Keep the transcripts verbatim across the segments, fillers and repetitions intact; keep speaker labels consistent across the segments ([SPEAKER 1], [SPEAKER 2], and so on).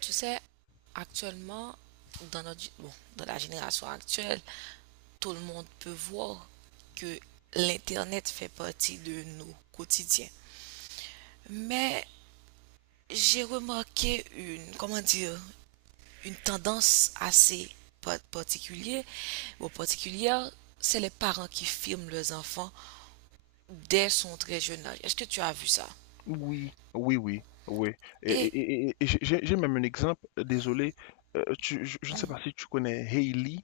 [SPEAKER 1] Tu sais, actuellement, dans notre, bon, dans la génération actuelle, tout le monde peut voir que l'Internet fait partie de nos quotidiens. Mais j'ai remarqué une, comment dire, une tendance assez pa- particulière, ou particulière, c'est les parents qui filment leurs enfants dès son très jeune âge. Est-ce que tu as vu ça?
[SPEAKER 2] Oui, oui, oui, oui. Et,
[SPEAKER 1] Et,
[SPEAKER 2] et- et- et- j'ai j'ai- j'ai même un exemple, euh, désolé, euh, tu- je, je ne sais
[SPEAKER 1] mhm.
[SPEAKER 2] pas si tu connais Hailey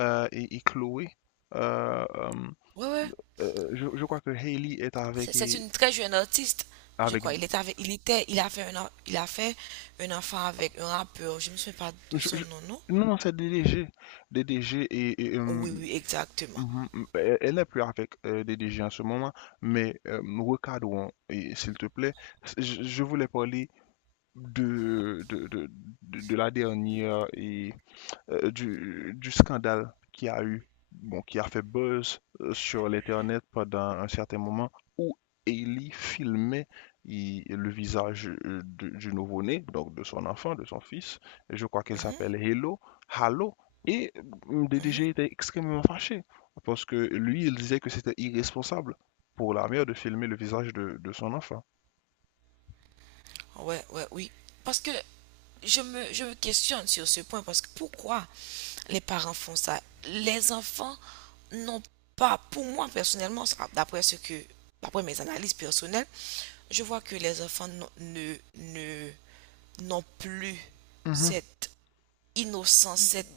[SPEAKER 2] euh, et, et Chloé. Euh, euh,
[SPEAKER 1] Ouais, ouais.
[SPEAKER 2] euh, je, je crois que Hailey est avec...
[SPEAKER 1] C'est
[SPEAKER 2] et-
[SPEAKER 1] une très jeune artiste, je
[SPEAKER 2] avec
[SPEAKER 1] crois. Il est avec, il était, il a fait un, en- il a fait un enfant avec un rappeur. Je ne me souviens pas de
[SPEAKER 2] je-
[SPEAKER 1] son
[SPEAKER 2] je-
[SPEAKER 1] nom, non?
[SPEAKER 2] non, non, c'est D D G. D D G et... et, euh,
[SPEAKER 1] Oui, oui, exactement.
[SPEAKER 2] Mhm. Elle elle n'est plus avec euh, D D G en ce moment, mais euh, recadrons, et s'il te plaît. Je, je voulais parler de, de, de, de de la dernière... euh, du, du scandale qui a eu, bon, qui a fait buzz euh, sur l'Internet pendant un certain moment où Hailey filmait il- le visage euh, de- du nouveau-né, donc de son enfant, de son fils. Je crois qu'elle
[SPEAKER 1] Mhm,
[SPEAKER 2] s'appelle Hello, Halo. Et euh, le
[SPEAKER 1] mhm.
[SPEAKER 2] D D G était extrêmement fâché parce que lui, il disait que c'était irresponsable pour la mère de filmer le visage de, de son enfant.
[SPEAKER 1] Ouais, ouais, oui. Parce que je me, je me questionne sur ce point parce que pourquoi les parents font ça? Les enfants n'ont pas, pour moi personnellement, ça, d'après ce que, d'après mes analyses personnelles, je vois que les enfants n'ont- ne, ne, n'ont plus
[SPEAKER 2] Mhm.
[SPEAKER 1] cette innocence, cette,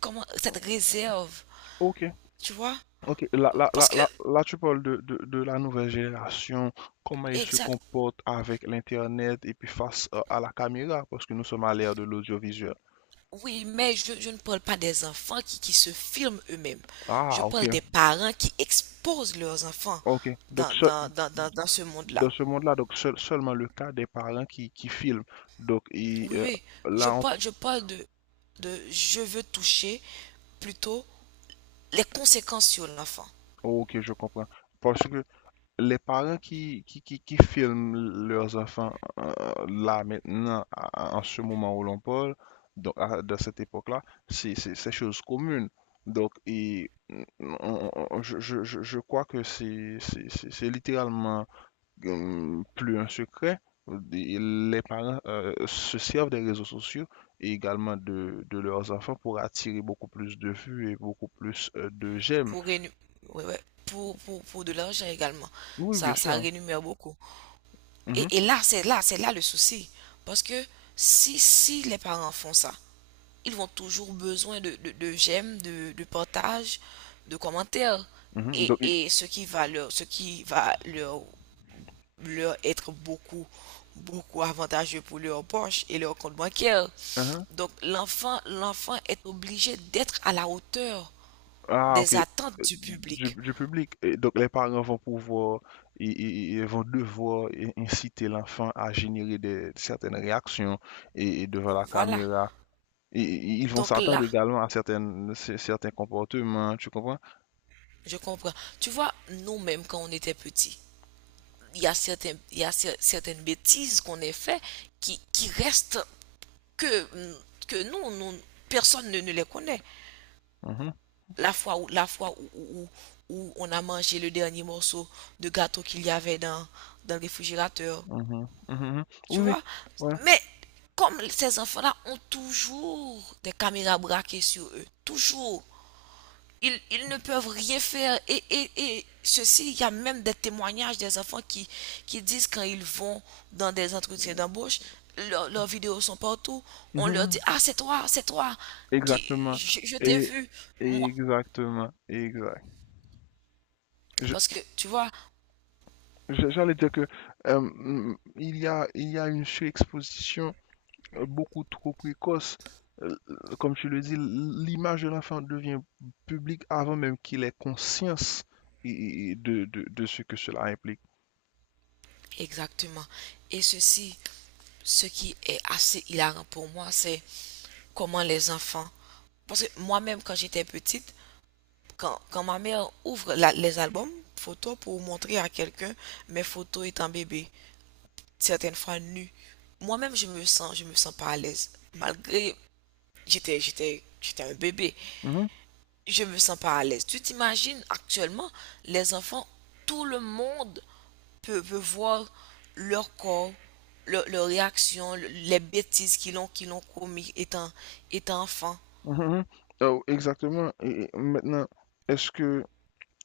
[SPEAKER 1] comment, cette réserve,
[SPEAKER 2] Ok.
[SPEAKER 1] tu vois?
[SPEAKER 2] Ok, là, là, là,
[SPEAKER 1] Parce que,
[SPEAKER 2] là, là, tu parles de, de, de la nouvelle génération, comment ils se
[SPEAKER 1] Exact,
[SPEAKER 2] comportent avec l'Internet et puis face à, à la caméra, parce que nous sommes à l'ère de l'audiovisuel.
[SPEAKER 1] oui, mais je, je ne parle pas des enfants qui, qui se filment eux-mêmes. Je
[SPEAKER 2] Ah, ok,
[SPEAKER 1] parle des parents qui exposent leurs enfants
[SPEAKER 2] ok. Donc,
[SPEAKER 1] dans,
[SPEAKER 2] ce-
[SPEAKER 1] dans, dans, dans, dans ce monde-là.
[SPEAKER 2] dans ce monde-là, donc seul- seulement le cas des parents qui, qui filment. Donc, et,
[SPEAKER 1] Oui,
[SPEAKER 2] euh,
[SPEAKER 1] oui, je
[SPEAKER 2] là,
[SPEAKER 1] parle, je parle de, de je veux toucher plutôt les conséquences sur l'enfant.
[SPEAKER 2] on- ok, je comprends. Parce que les parents qui, qui, qui, qui filment leurs enfants euh, là maintenant, à- en ce moment où l'on parle, donc à- de cette époque-là, c'est c'est- c'est chose commune. Donc, et, mm, on- on- je, je- je- je crois que c'est c'est- c'est- c'est littéralement hum, plus un secret. Et Les parents euh, se servent des réseaux sociaux et également de, de leurs enfants pour attirer beaucoup plus de vues et beaucoup plus euh, de j'aime.
[SPEAKER 1] pour, rénu- ouais, ouais, pour, pour, pour de l'argent également.
[SPEAKER 2] Oui, bien
[SPEAKER 1] Ça, ça
[SPEAKER 2] sûr, hein.
[SPEAKER 1] rémunère beaucoup.
[SPEAKER 2] Mhm,
[SPEAKER 1] Et, et là, c'est là, c'est là le souci. Parce que si, si les parents font ça, ils vont toujours besoin de, de, de j'aime, de, de partage, de commentaires.
[SPEAKER 2] mhm.
[SPEAKER 1] Et,
[SPEAKER 2] Donc, et-
[SPEAKER 1] et ce qui va leur, ce qui va leur, leur être beaucoup, beaucoup avantageux pour leur poche et leur compte bancaire.
[SPEAKER 2] mhm.
[SPEAKER 1] Donc l'enfant, l'enfant est obligé d'être à la hauteur
[SPEAKER 2] Ah, ok.
[SPEAKER 1] des
[SPEAKER 2] Euh,
[SPEAKER 1] attentes du
[SPEAKER 2] Du,
[SPEAKER 1] public.
[SPEAKER 2] du public. Et donc, les parents vont pouvoir, ils, ils- ils vont devoir i- inciter l'enfant à générer des, certaines réactions et, et devant la
[SPEAKER 1] Voilà.
[SPEAKER 2] caméra. Et, et- ils vont
[SPEAKER 1] Donc là,
[SPEAKER 2] s'attendre également à certaines, c- certains comportements, tu comprends?
[SPEAKER 1] je comprends. Tu vois, nous-mêmes, quand on était petits, il y a, certains, il y a certaines bêtises qu'on a fait qui, qui restent que, que nous, nous- personne ne, ne les connaît.
[SPEAKER 2] Mhm,
[SPEAKER 1] La fois où, la fois où, où- où on a mangé le dernier morceau de gâteau qu'il y avait dans, dans le réfrigérateur,
[SPEAKER 2] mhm, mhm. Oui,
[SPEAKER 1] tu
[SPEAKER 2] oui.
[SPEAKER 1] vois.
[SPEAKER 2] Ouais.
[SPEAKER 1] Mais comme ces enfants-là ont toujours des caméras braquées sur eux, toujours. ils, ils ne peuvent rien faire. Et, et, et ceci, il y a même des témoignages des enfants qui, qui disent quand ils vont dans des entretiens d'embauche, leur- leurs vidéos sont partout. On leur dit,
[SPEAKER 2] Mhm,
[SPEAKER 1] ah, c'est toi, c'est toi, qui,
[SPEAKER 2] Exactement.
[SPEAKER 1] je, je t'ai
[SPEAKER 2] Et
[SPEAKER 1] vu, moi.
[SPEAKER 2] exactement. Exact. Je-
[SPEAKER 1] Parce que, tu vois,
[SPEAKER 2] je- J'allais dire que euh, mm, il y a, il y a une surexposition euh, beaucoup trop précoce. Euh, euh, Comme tu le dis, l'image de l'enfant devient publique avant même qu'il ait conscience et- et de, de, de ce que cela implique.
[SPEAKER 1] exactement. Et ceci, ce qui est assez hilarant pour moi, c'est comment les enfants. Parce que moi-même, quand j'étais petite, quand, quand ma mère ouvre la- les albums photos pour montrer à quelqu'un mes photos étant bébé, certaines fois nues, moi-même je me sens, je me sens pas à l'aise. Malgré, j'étais, j'étais, j'étais un bébé,
[SPEAKER 2] Mhm,
[SPEAKER 1] je me sens pas à l'aise. Tu t'imagines actuellement, les enfants, tout le monde peut, peut voir leur corps, leur, leur réaction, le- les bêtises qu'ils ont, qu'ils ont commis étant, étant enfant.
[SPEAKER 2] mhm, mhm. Oh, exactement. Et et maintenant, est-ce que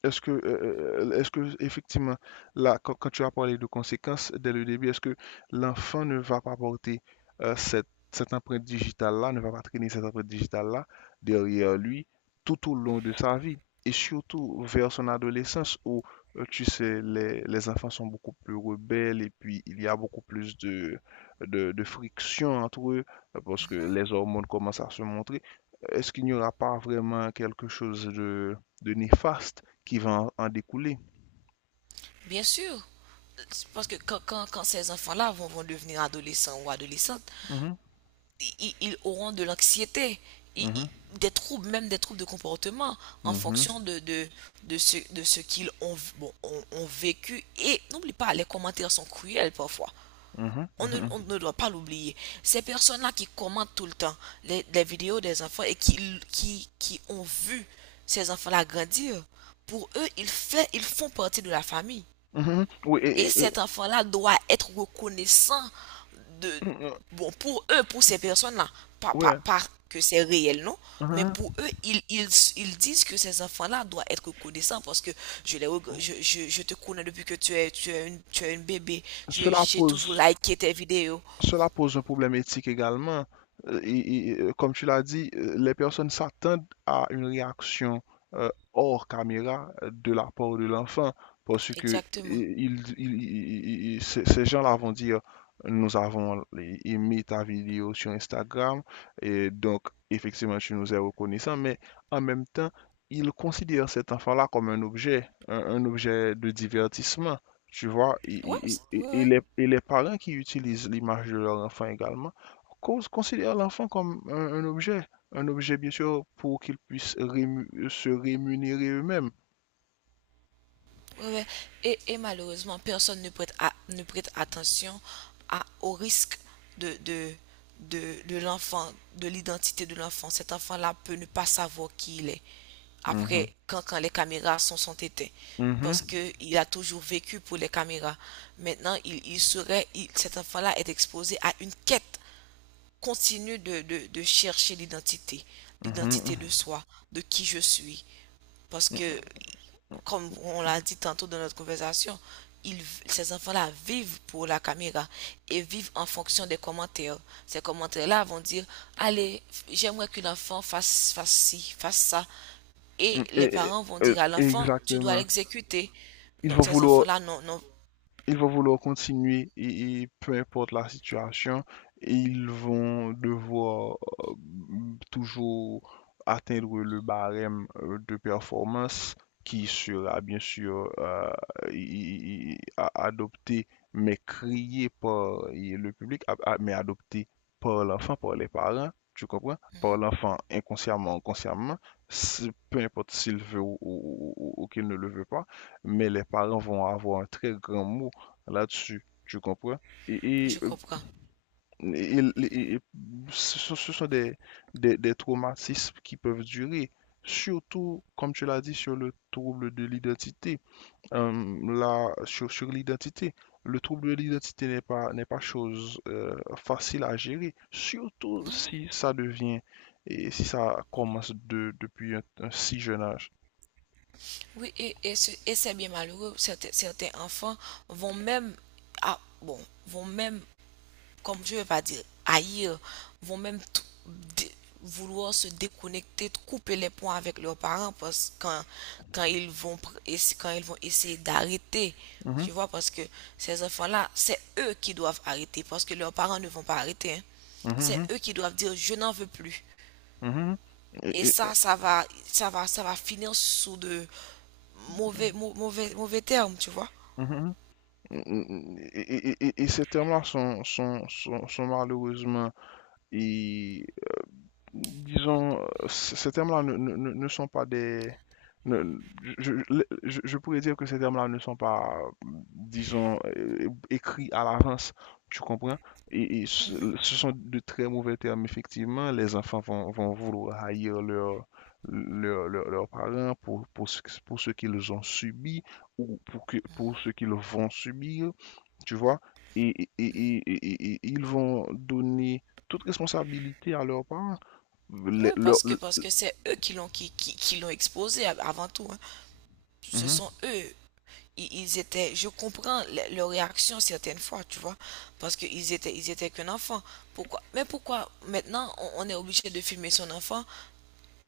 [SPEAKER 2] Est-ce que, euh, euh, euh, est-ce que, effectivement, là, quand, quand tu as parlé de conséquences dès le début, est-ce que l'enfant ne va pas porter euh, cette, cette empreinte digitale-là, ne va pas traîner cette empreinte digitale-là derrière lui tout au long de sa vie? Et surtout vers son adolescence où, euh, tu sais, les, les enfants sont beaucoup plus rebelles et puis il y a beaucoup plus de, de, de friction entre eux euh, parce que les hormones commencent à se montrer. Est-ce qu'il n'y aura pas vraiment quelque chose de de néfaste qui va en en découler?
[SPEAKER 1] Bien sûr, parce que quand, quand- quand ces enfants-là vont, vont, devenir adolescents ou adolescentes,
[SPEAKER 2] Mhm,
[SPEAKER 1] i- ils, auront de l'anxiété, i- i-
[SPEAKER 2] mhm,
[SPEAKER 1] des troubles, même des troubles de comportement en
[SPEAKER 2] mhm,
[SPEAKER 1] fonction de, de, de ce, de ce qu'ils ont, bon, ont- ont vécu. Et n'oublie pas, les commentaires sont cruels parfois.
[SPEAKER 2] mhm,
[SPEAKER 1] On ne, on
[SPEAKER 2] mhm,
[SPEAKER 1] ne doit pas l'oublier. Ces personnes-là qui commentent tout le temps les, les vidéos des enfants et qui, qui, qui ont vu ces enfants-là grandir, pour eux, ils, fait, ils font partie de la famille.
[SPEAKER 2] mhm. Oui, et-
[SPEAKER 1] Et
[SPEAKER 2] et- et,
[SPEAKER 1] cet enfant-là doit être reconnaissant de,
[SPEAKER 2] mhm,
[SPEAKER 1] bon, pour eux, pour ces personnes-là, pas, pas,
[SPEAKER 2] ouais,
[SPEAKER 1] pas que c'est réel, non? Mais
[SPEAKER 2] mhm.
[SPEAKER 1] pour eux, ils, ils, ils disent que ces enfants-là doivent être reconnaissants parce que je, les, je, je, je te connais depuis que tu es, tu es, une, tu es une bébé. Je-
[SPEAKER 2] Cela
[SPEAKER 1] J'ai
[SPEAKER 2] pose
[SPEAKER 1] toujours liké tes vidéos.
[SPEAKER 2] Cela pose un problème éthique également. Euh, et- et, euh, comme tu l'as dit, euh, les personnes s'attendent à une réaction euh, hors caméra euh, de la part de l'enfant parce que euh,
[SPEAKER 1] Exactement.
[SPEAKER 2] ils- ils- ils- ils- ces ces gens-là vont dire, nous avons aimé ta vidéo sur Instagram et donc effectivement tu nous es reconnaissant, mais en même temps, ils considèrent cet enfant-là comme un objet, un un objet de divertissement. Tu vois, et,
[SPEAKER 1] Ouais,
[SPEAKER 2] et-
[SPEAKER 1] ouais,
[SPEAKER 2] et- et
[SPEAKER 1] ouais.
[SPEAKER 2] les, et les parents qui utilisent l'image de leur enfant également cons- considèrent l'enfant comme un, un objet, un objet bien sûr pour qu'ils puissent rému- se rémunérer eux-mêmes.
[SPEAKER 1] Ouais, ouais. Et, et malheureusement, personne ne prête, à- ne prête attention à, au risque de, de, de, de l'enfant, de l'identité de l'enfant. Cet enfant-là peut ne pas savoir qui il est
[SPEAKER 2] Mhm,
[SPEAKER 1] après, quand, quand les caméras sont, sont éteintes.
[SPEAKER 2] mhm,
[SPEAKER 1] Parce qu'il a toujours vécu pour les caméras. Maintenant, il, il serait, il- cet enfant-là est exposé à une quête continue de, de, de chercher l'identité,
[SPEAKER 2] mhm,
[SPEAKER 1] l'identité de
[SPEAKER 2] mhm,
[SPEAKER 1] soi, de qui je suis, parce que,
[SPEAKER 2] mhm,
[SPEAKER 1] comme on l'a dit tantôt dans notre conversation, ils- ces enfants-là vivent pour la caméra et vivent en fonction des commentaires. Ces commentaires-là vont dire, allez, j'aimerais que l'enfant fasse, fasse ci, fasse ça. Et
[SPEAKER 2] mhm,
[SPEAKER 1] les
[SPEAKER 2] et- et-
[SPEAKER 1] parents vont
[SPEAKER 2] et-
[SPEAKER 1] dire à l'enfant, tu dois
[SPEAKER 2] exactement.
[SPEAKER 1] l'exécuter.
[SPEAKER 2] Ils vont
[SPEAKER 1] Donc ces
[SPEAKER 2] vouloir
[SPEAKER 1] enfants-là, non, non.
[SPEAKER 2] Ils vont vouloir continuer et, et peu importe la situation, ils vont devoir euh, toujours atteindre le barème euh, de performance qui sera bien sûr euh, i- i- a- adopté, mais crié par et le public, a- a- mais adopté par l'enfant, par les parents. Tu comprends? Par
[SPEAKER 1] Mhm,
[SPEAKER 2] l'enfant inconsciemment, consciemment, si- peu importe s'il veut ou, ou- ou- ou qu'il ne le veut pas, mais les parents vont avoir un très grand mot là-dessus, tu comprends? Et, et,
[SPEAKER 1] je
[SPEAKER 2] euh,
[SPEAKER 1] comprends.
[SPEAKER 2] et- et- et ce ce sont des, des, des traumatismes qui peuvent durer, surtout, comme tu l'as dit, sur le trouble de l'identité. Euh, là, sur, sur l'identité, le trouble de l'identité n'est pas, n'est pas chose euh, facile à gérer, surtout
[SPEAKER 1] Non, non.
[SPEAKER 2] si ça devient et si ça commence de, depuis un, un si jeune âge.
[SPEAKER 1] Oui, et, et ce- et c'est bien malheureux. Certains, certains enfants vont même, ah, bon, vont même comme je ne veux pas dire haïr, vont même tout- dé- vouloir se déconnecter, couper les ponts avec leurs parents parce quand, quand ils vont pr- essa- quand ils vont essayer d'arrêter,
[SPEAKER 2] Mhm,
[SPEAKER 1] tu vois, parce que ces enfants-là, c'est eux qui doivent arrêter parce que leurs parents ne vont pas arrêter, hein. C'est
[SPEAKER 2] mhm,
[SPEAKER 1] eux qui doivent dire je n'en veux plus.
[SPEAKER 2] mhm, mhm.
[SPEAKER 1] Et
[SPEAKER 2] Et- et-
[SPEAKER 1] ça, ça va, ça va, ça va finir sous de mauvais, mau- mauvais, mauvais termes, tu vois.
[SPEAKER 2] mhm. Et, et- et- et ces termes-là sont, sont, sont, sont malheureusement, et, disons, c- ces termes-là ne, ne, ne ne sont pas des... ne- je, je- je- je pourrais dire que ces termes-là ne sont pas, disons, euh, écrits à l'avance, tu comprends? Et, et ce ce sont de très mauvais termes, effectivement. Les enfants vont, vont vouloir haïr leur, leur- leur- leurs parents pour, pour, ce- pour ce qu'ils ont subi ou pour, que, pour ce qu'ils vont subir, tu vois, et, et- et- et- et- ils vont donner toute responsabilité à leurs parents.
[SPEAKER 1] Oui,
[SPEAKER 2] Les- leur-
[SPEAKER 1] parce que
[SPEAKER 2] le-
[SPEAKER 1] parce que c'est eux qui l'ont qui, qui, qui l'ont exposé av- avant tout, hein. Ce
[SPEAKER 2] Mhm,
[SPEAKER 1] sont eux i- ils étaient, je comprends le- leur réaction certaines fois, tu vois, parce qu'ils étaient, ils étaient qu'un enfant. Pourquoi? Mais pourquoi maintenant on, on est obligé de filmer son enfant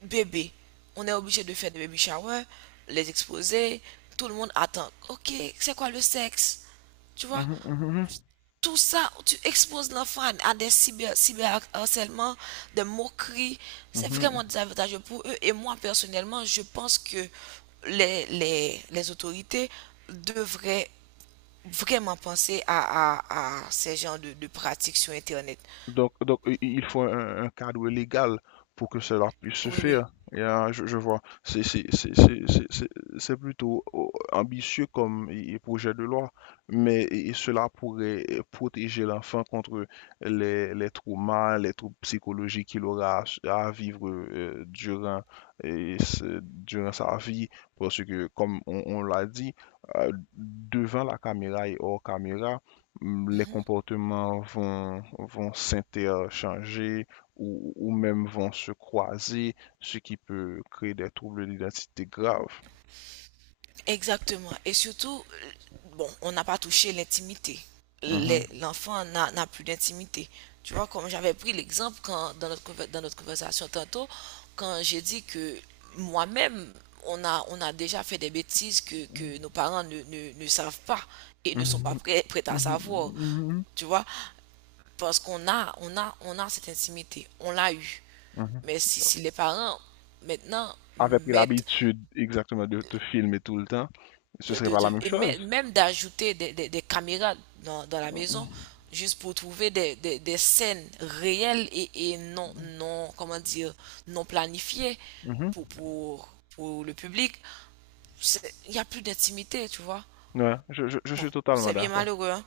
[SPEAKER 1] bébé? On est obligé de faire des baby showers, les exposer, tout le monde attend. Ok, c'est quoi le sexe? Tu vois,
[SPEAKER 2] mhm, mhm,
[SPEAKER 1] tout ça, tu exposes l'enfant à à des cyber, cyberharcèlements, des moqueries. C'est
[SPEAKER 2] mhm,
[SPEAKER 1] vraiment
[SPEAKER 2] mhm.
[SPEAKER 1] désavantageux pour eux. Et moi, personnellement, je pense que les, les, les autorités devraient vraiment penser à, à, à ces genres de, de pratiques sur Internet.
[SPEAKER 2] Donc, donc, i- i- il faut un, un cadre légal pour que cela puisse se
[SPEAKER 1] Oui, oui.
[SPEAKER 2] faire. Et, euh, je, je vois, c'est c'est- c'est- c'est- c'est- c'est- c'est plutôt oh, ambitieux comme i- i- projet de loi, mais i- cela pourrait protéger l'enfant contre les, les traumas, les troubles psychologiques qu'il aura à, à vivre euh, durant, et ce- durant sa vie, parce que, comme on, on l'a dit, euh, devant la caméra et hors caméra, les
[SPEAKER 1] Mhm.
[SPEAKER 2] comportements vont, vont s'interchanger ou, ou même vont se croiser, ce qui peut créer des troubles d'identité graves.
[SPEAKER 1] Exactement. Et surtout, euh, bon, on n'a pas touché l'intimité. Les-
[SPEAKER 2] Mhm,
[SPEAKER 1] L'enfant n'a n'a plus d'intimité. Tu vois, comme j'avais pris l'exemple quand dans notre conver- dans notre conversation tantôt, quand j'ai dit que moi-même, on a on a déjà fait des bêtises que, que nos parents ne, ne, ne savent pas et ne sont pas
[SPEAKER 2] mhm,
[SPEAKER 1] prêts, prêts à
[SPEAKER 2] mhm,
[SPEAKER 1] savoir.
[SPEAKER 2] mhm,
[SPEAKER 1] Tu vois, parce qu'on a on a on a cette intimité, on l'a eu.
[SPEAKER 2] mhm.
[SPEAKER 1] Mais si, si les parents, maintenant,
[SPEAKER 2] Avait pris
[SPEAKER 1] mettent,
[SPEAKER 2] l'habitude exactement de te filmer tout le temps, ce
[SPEAKER 1] de,
[SPEAKER 2] serait
[SPEAKER 1] de-
[SPEAKER 2] pas la
[SPEAKER 1] de-
[SPEAKER 2] même
[SPEAKER 1] et
[SPEAKER 2] chose.
[SPEAKER 1] mè- même d'ajouter des, des- des caméras dans, dans la maison,
[SPEAKER 2] Mhm,
[SPEAKER 1] juste pour trouver des, des- des scènes réelles et, et non, non, comment dire, non planifiées
[SPEAKER 2] mhm.
[SPEAKER 1] pour, pour, pour le public, c'est- il n'y a plus d'intimité, tu vois.
[SPEAKER 2] Ouais, je, je- je
[SPEAKER 1] Bon,
[SPEAKER 2] suis totalement
[SPEAKER 1] c'est bien
[SPEAKER 2] d'accord.
[SPEAKER 1] malheureux, hein.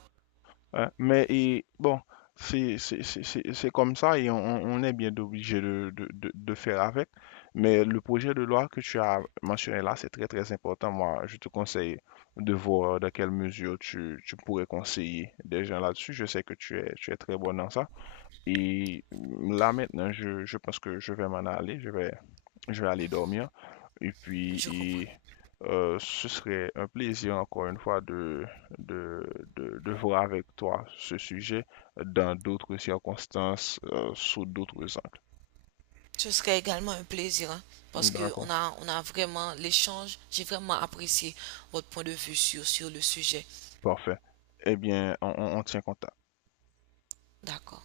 [SPEAKER 2] Ouais, mais et, bon, c'est c'est- c'est- c'est- c'est comme ça et on, on est bien obligé de, de, de, de faire avec. Mais le projet de loi que tu as mentionné là, c'est très très important. Moi, je te conseille de voir dans quelle mesure tu, tu pourrais conseiller des gens là-dessus. Je sais que tu es, tu es très bon dans ça. Et là maintenant, je, je pense que je vais m'en aller. Je vais je vais aller dormir. Et puis,
[SPEAKER 1] Je comprends.
[SPEAKER 2] et, euh, ce serait un plaisir, encore une fois, de, de, de, de voir avec toi ce sujet dans d'autres circonstances, euh, sous d'autres angles.
[SPEAKER 1] Ce serait également un plaisir, hein, parce que on
[SPEAKER 2] D'accord,
[SPEAKER 1] a, on a vraiment l'échange. J'ai vraiment apprécié votre point de vue sur, sur le sujet.
[SPEAKER 2] parfait. Eh bien, on on- on tient contact.
[SPEAKER 1] D'accord.